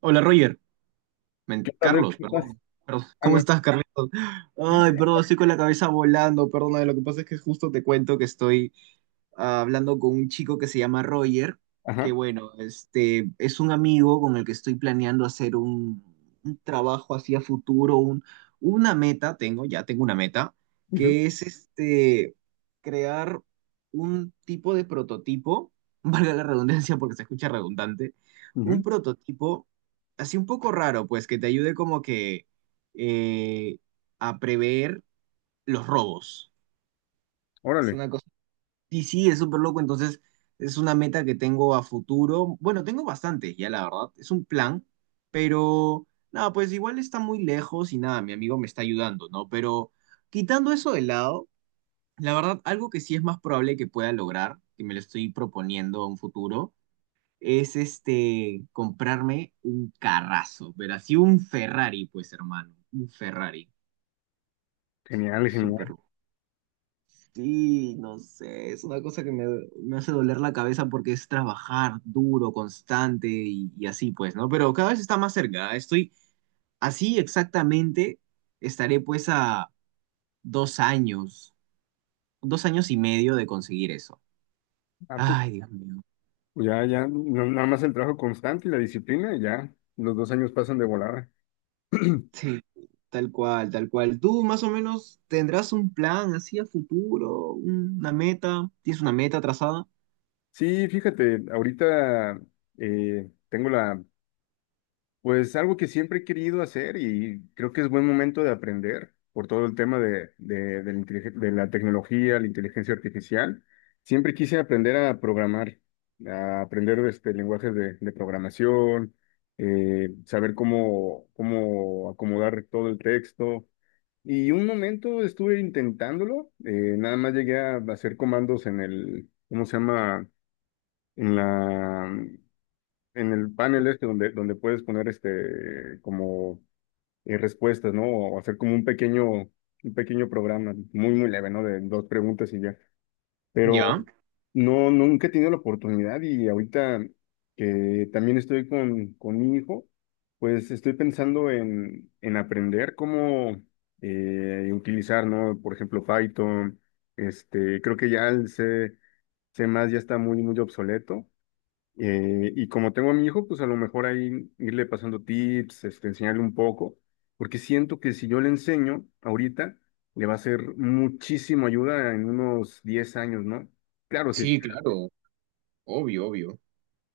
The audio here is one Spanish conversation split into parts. Hola Roger, ¿Qué tal, Adel? Carlos, ¿Cómo estás? perdón. Perdón. Ah, ¿Cómo no. estás, Carlitos? Ay, perdón, estoy con la cabeza volando, perdona, lo que pasa es que justo te cuento que estoy hablando con un chico que se llama Roger, que Ajá. bueno, este es un amigo con el que estoy planeando hacer un trabajo hacia futuro, una meta, ya tengo una meta, Ujú, que es este crear un tipo de prototipo, valga la redundancia porque se escucha redundante, un ujú. prototipo así un poco raro, pues que te ayude como que eh, a prever los robos. Es Órale. una cosa y sí, es súper loco, entonces es una meta que tengo a futuro. Bueno, tengo bastantes ya, la verdad, es un plan, pero nada, pues igual está muy lejos y nada, mi amigo me está ayudando, ¿no? Pero quitando eso de lado, la verdad, algo que sí es más probable que pueda lograr, que me lo estoy proponiendo a un futuro, es este, comprarme un carrazo, pero así un Ferrari, pues hermano, un Ferrari, Genial, genial. súper. Sí, no sé, es una cosa que me hace doler la cabeza porque es trabajar duro, constante y así pues, ¿no? Pero cada vez está más cerca, estoy así exactamente, estaré pues a dos años, dos años y medio de conseguir eso. Ah, pues, Ay, Dios mío. ya, ya, nada más el trabajo constante y la disciplina, y ya, los 2 años pasan de volada. Sí, tal cual, tal cual. ¿Tú más o menos tendrás un plan así a futuro, una meta? ¿Tienes una meta trazada? Sí, fíjate, ahorita. Tengo la Pues algo que siempre he querido hacer y creo que es buen momento de aprender por todo el tema de la tecnología, la inteligencia artificial. Siempre quise aprender a programar, a aprender este, lenguajes de programación, saber cómo acomodar todo el texto. Y un momento estuve intentándolo, nada más llegué a hacer comandos en el, ¿cómo se llama? En la en el panel este donde, puedes poner este como respuestas, ¿no? O hacer como un pequeño, programa, muy, muy leve, ¿no? De dos preguntas y ya. Pero Ya, no, nunca he tenido la oportunidad y ahorita que también estoy con mi hijo, pues estoy pensando en aprender cómo utilizar, ¿no? Por ejemplo, Python, este, creo que ya el C, C++ ya está muy, muy obsoleto y como tengo a mi hijo, pues a lo mejor ahí irle pasando tips, este, enseñarle un poco, porque siento que si yo le enseño ahorita, le va a ser muchísimo ayuda en unos 10 años, ¿no? Claro, sí. sí, claro, obvio, obvio.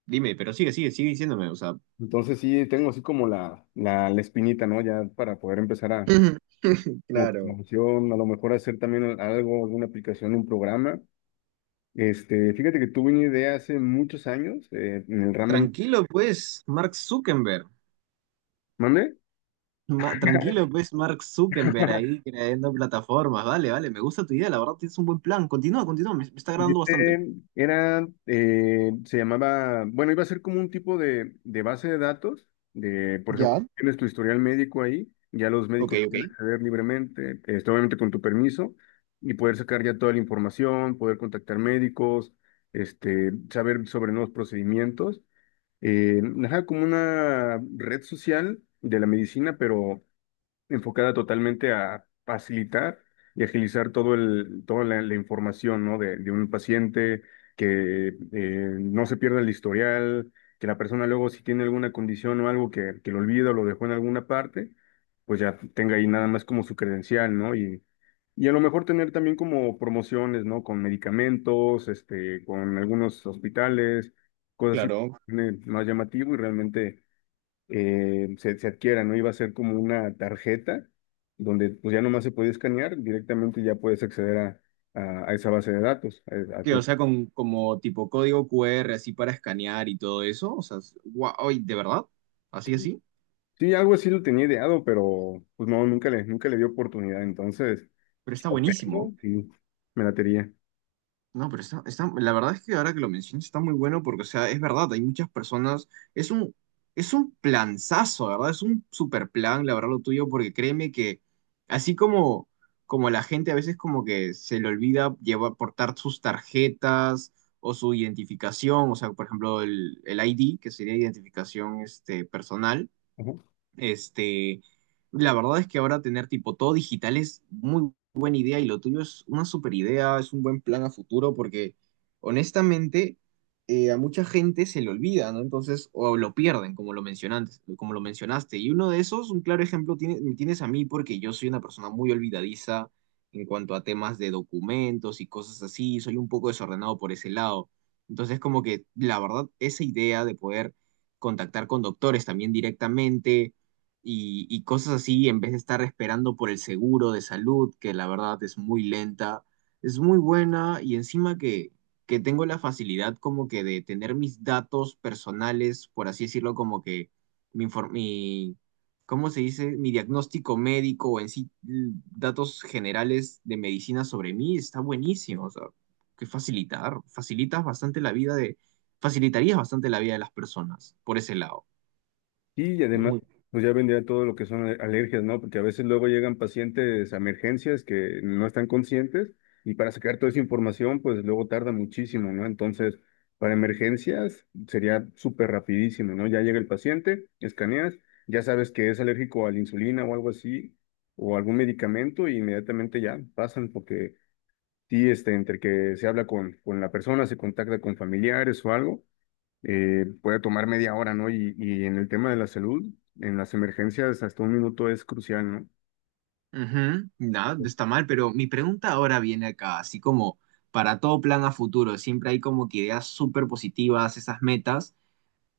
Dime, pero sigue, sigue, sigue diciéndome, o sea. Entonces sí, tengo así como la espinita, ¿no? Ya para poder empezar a, como Claro. promoción, a lo mejor hacer también algo, alguna aplicación, un programa. Este, fíjate que tuve una idea hace muchos años, en el ramo. Tranquilo, pues, Mark Zuckerberg. ¿Mande? Tranquilo, pues, Mark Zuckerberg ahí creando plataformas. Vale, vale, me gusta tu idea, la verdad tienes un buen plan. Continúa, continúa, me está Y agradando bastante. este era, se llamaba, bueno, iba a ser como un tipo de base de datos. De, por ejemplo, Ya, tienes tu historial médico ahí, ya los ok, médicos ok, pueden acceder libremente, este, obviamente con tu permiso, y poder sacar ya toda la información, poder contactar médicos, este, saber sobre nuevos procedimientos. Ajá, como una red social de la medicina, pero enfocada totalmente a facilitar y agilizar todo el, toda la información, ¿no? de un paciente, que no se pierda el historial, que la persona luego si tiene alguna condición o algo que lo olvida o lo dejó en alguna parte, pues ya tenga ahí nada más como su credencial, ¿no? Y a lo mejor tener también como promociones, ¿no? Con medicamentos, este, con algunos hospitales, cosas así, claro. Más llamativo y realmente se adquiera, ¿no? Iba a ser como una tarjeta donde pues ya nomás se podía escanear, directamente ya puedes acceder a esa base de datos. Que, o sea, con como tipo código QR así para escanear y todo eso. O sea, guau, ay, ¿de verdad? Así, así. Sí, algo así lo tenía ideado, pero pues no, nunca le, di oportunidad. Entonces, Pero si está aprendo, buenísimo. sí, me la tenía. No, pero está, está, la verdad es que ahora que lo mencionas está muy bueno porque, o sea, es verdad, hay muchas personas, es un planzazo, ¿verdad? Es un super plan, la verdad, lo tuyo, porque créeme que así como, como la gente a veces como que se le olvida llevar, portar sus tarjetas o su identificación, o sea, por ejemplo, el ID, que sería identificación este, personal, este, la verdad es que ahora tener tipo todo digital es muy buena idea y lo tuyo es una super idea, es un buen plan a futuro porque honestamente a mucha gente se le olvida, ¿no? Entonces, o lo pierden, como lo mencionaste, como lo mencionaste. Y uno de esos, un claro ejemplo, me tienes a mí porque yo soy una persona muy olvidadiza en cuanto a temas de documentos y cosas así, soy un poco desordenado por ese lado. Entonces, como que la verdad, esa idea de poder contactar con doctores también directamente y cosas así, en vez de estar esperando por el seguro de salud, que la verdad es muy lenta, es muy buena y encima que tengo la facilidad como que de tener mis datos personales, por así decirlo, como que mi ¿cómo se dice? Mi diagnóstico médico o en sí datos generales de medicina sobre mí está buenísimo, o sea, que facilitar, facilitas bastante la vida de, facilitarías bastante la vida de las personas por ese lado. Y Es además, muy pues ya vendría todo lo que son alergias, ¿no? Porque a veces luego llegan pacientes a emergencias que no están conscientes y para sacar toda esa información, pues luego tarda muchísimo, ¿no? Entonces, para emergencias sería súper rapidísimo, ¿no? Ya llega el paciente, escaneas, ya sabes que es alérgico a la insulina o algo así, o algún medicamento, y inmediatamente ya pasan porque sí, este, entre que se habla con la persona, se contacta con familiares o algo puede tomar media hora, ¿no? Y en el tema de la salud, en las emergencias, hasta un minuto es crucial, ujú, nada, no ¿no? está mal, pero mi pregunta ahora viene acá, así como para todo plan a futuro, siempre hay como que ideas súper positivas, esas metas,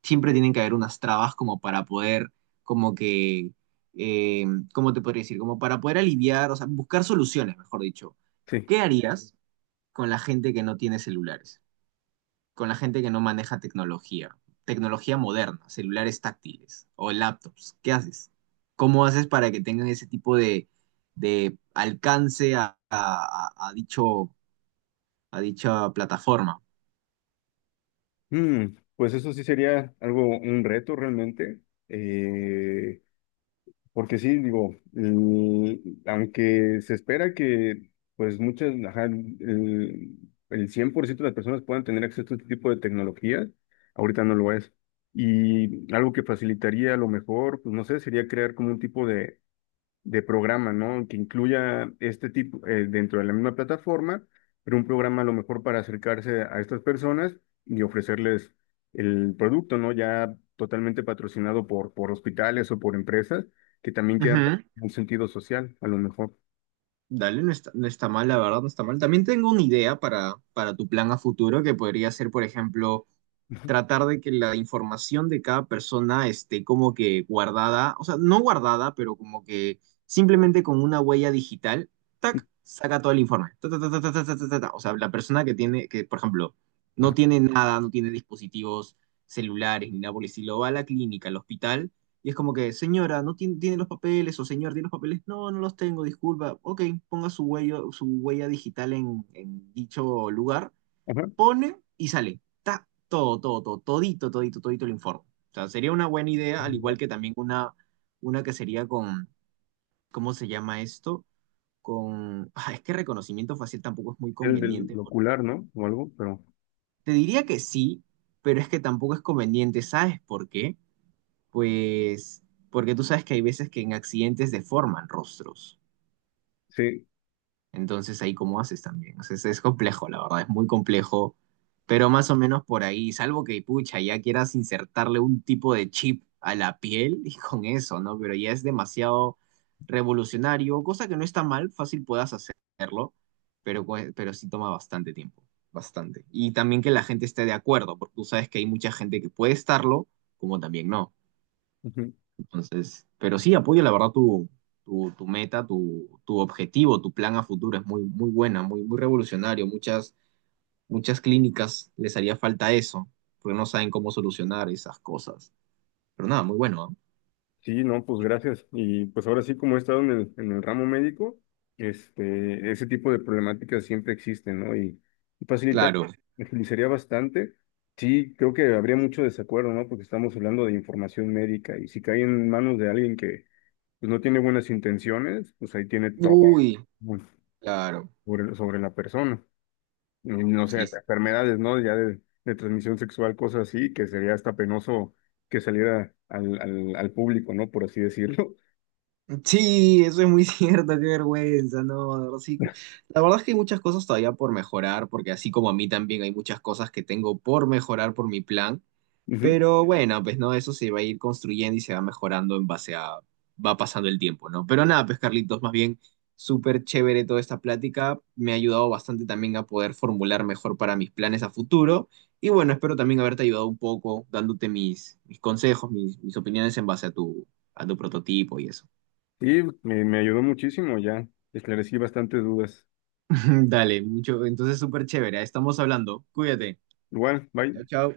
siempre tienen que haber unas trabas como para poder, como que, eh, ¿cómo te podría decir? Como para poder aliviar, o sea, buscar soluciones, mejor dicho. Sí. ¿Qué harías con la gente que no tiene celulares? Con la gente que no maneja tecnología, tecnología moderna, celulares táctiles o laptops. ¿Qué haces? ¿Cómo haces para que tengan ese tipo de alcance dicho, a dicha plataforma? Pues eso sí sería algo, un reto realmente, eh, porque sí, digo, aunque se espera que, pues muchas, ajá, el 100% de las personas puedan tener acceso a este tipo de tecnología, ahorita no lo es. Y algo que facilitaría a lo mejor, pues no sé, sería crear como un tipo de programa, ¿no? Que incluya este tipo dentro de la misma plataforma, pero un programa a lo mejor para acercarse a estas personas y ofrecerles el producto, ¿no? Ya totalmente patrocinado por hospitales o por empresas que también quieran un sentido social, a lo mejor. Dale, no está, no está mal, la verdad, no está mal. También tengo una idea para tu plan a futuro que podría ser, por ejemplo, tratar de que la información de cada persona esté como que guardada, o sea, no guardada, pero como que simplemente con una huella digital, tac, saca todo el informe. Ta, ta, ta, ta, ta, ta, ta, ta, ta, ta. O sea, la persona que tiene, que por ejemplo, no tiene nada, no tiene dispositivos celulares ni nada por el estilo, va a la clínica, al hospital y es como que, señora, ¿no tiene, tiene los papeles? O señor, ¿tiene los papeles? No, no los tengo, disculpa. Ok, ponga su huella digital en dicho lugar. Ajá. Pone y sale. Ta, todo, todo, todo, todito, todito, todito el informe. O sea, sería una buena idea, al igual que también una que sería con, ¿cómo se llama esto? Con, ah, es que reconocimiento facial tampoco es muy El del conveniente. ocular, ¿no? O algo, pero Te diría que sí, pero es que tampoco es conveniente. ¿Sabes por qué? Pues porque tú sabes que hay veces que en accidentes deforman rostros. sí. Entonces ahí cómo haces también. O sea, es complejo, la verdad, es muy complejo. Pero más o menos por ahí, salvo que, pucha, ya quieras insertarle un tipo de chip a la piel y con eso, ¿no? Pero ya es demasiado revolucionario, cosa que no está mal, fácil puedas hacerlo, pero, pero sí toma bastante tiempo, bastante. Y también que la gente esté de acuerdo, porque tú sabes que hay mucha gente que puede estarlo, como también no. Entonces, pero sí, apoyo la verdad tu meta, tu objetivo, tu plan a futuro. Es muy, muy buena, muy, muy revolucionario. Muchas, muchas clínicas les haría falta eso, porque no saben cómo solucionar esas cosas. Pero nada, muy bueno, ¿ah? Sí, no, pues gracias. Y pues ahora sí, como he estado en el ramo médico, este, ese tipo de problemáticas siempre existen, ¿no? Y facilitar, Claro. me facilitaría bastante. Sí, creo que habría mucho desacuerdo, ¿no? Porque estamos hablando de información médica y si cae en manos de alguien que pues, no tiene buenas intenciones, pues ahí tiene todo Uy, pues, claro. sobre la persona. Y no sé, Sí. hasta enfermedades, ¿no? Ya de transmisión sexual, cosas así, que sería hasta penoso que saliera al público, ¿no? Por así decirlo. Sí, eso es muy cierto, qué vergüenza, no, de verdad, sí. La verdad es que hay muchas cosas todavía por mejorar, porque así como a mí también hay muchas cosas que tengo por mejorar por mi plan. Ujú. Pero bueno, pues no, eso se va a ir construyendo y se va mejorando en base a, va pasando el tiempo, ¿no? Pero nada, pues Carlitos, más bien súper chévere toda esta plática, me ha ayudado bastante también a poder formular mejor para mis planes a futuro y bueno, espero también haberte ayudado un poco dándote mis consejos, mis opiniones en base a tu prototipo y eso. Y me ayudó muchísimo ya. Esclarecí bastantes dudas. Dale, mucho, entonces súper chévere, estamos hablando, cuídate, Igual, bye. chao, chao.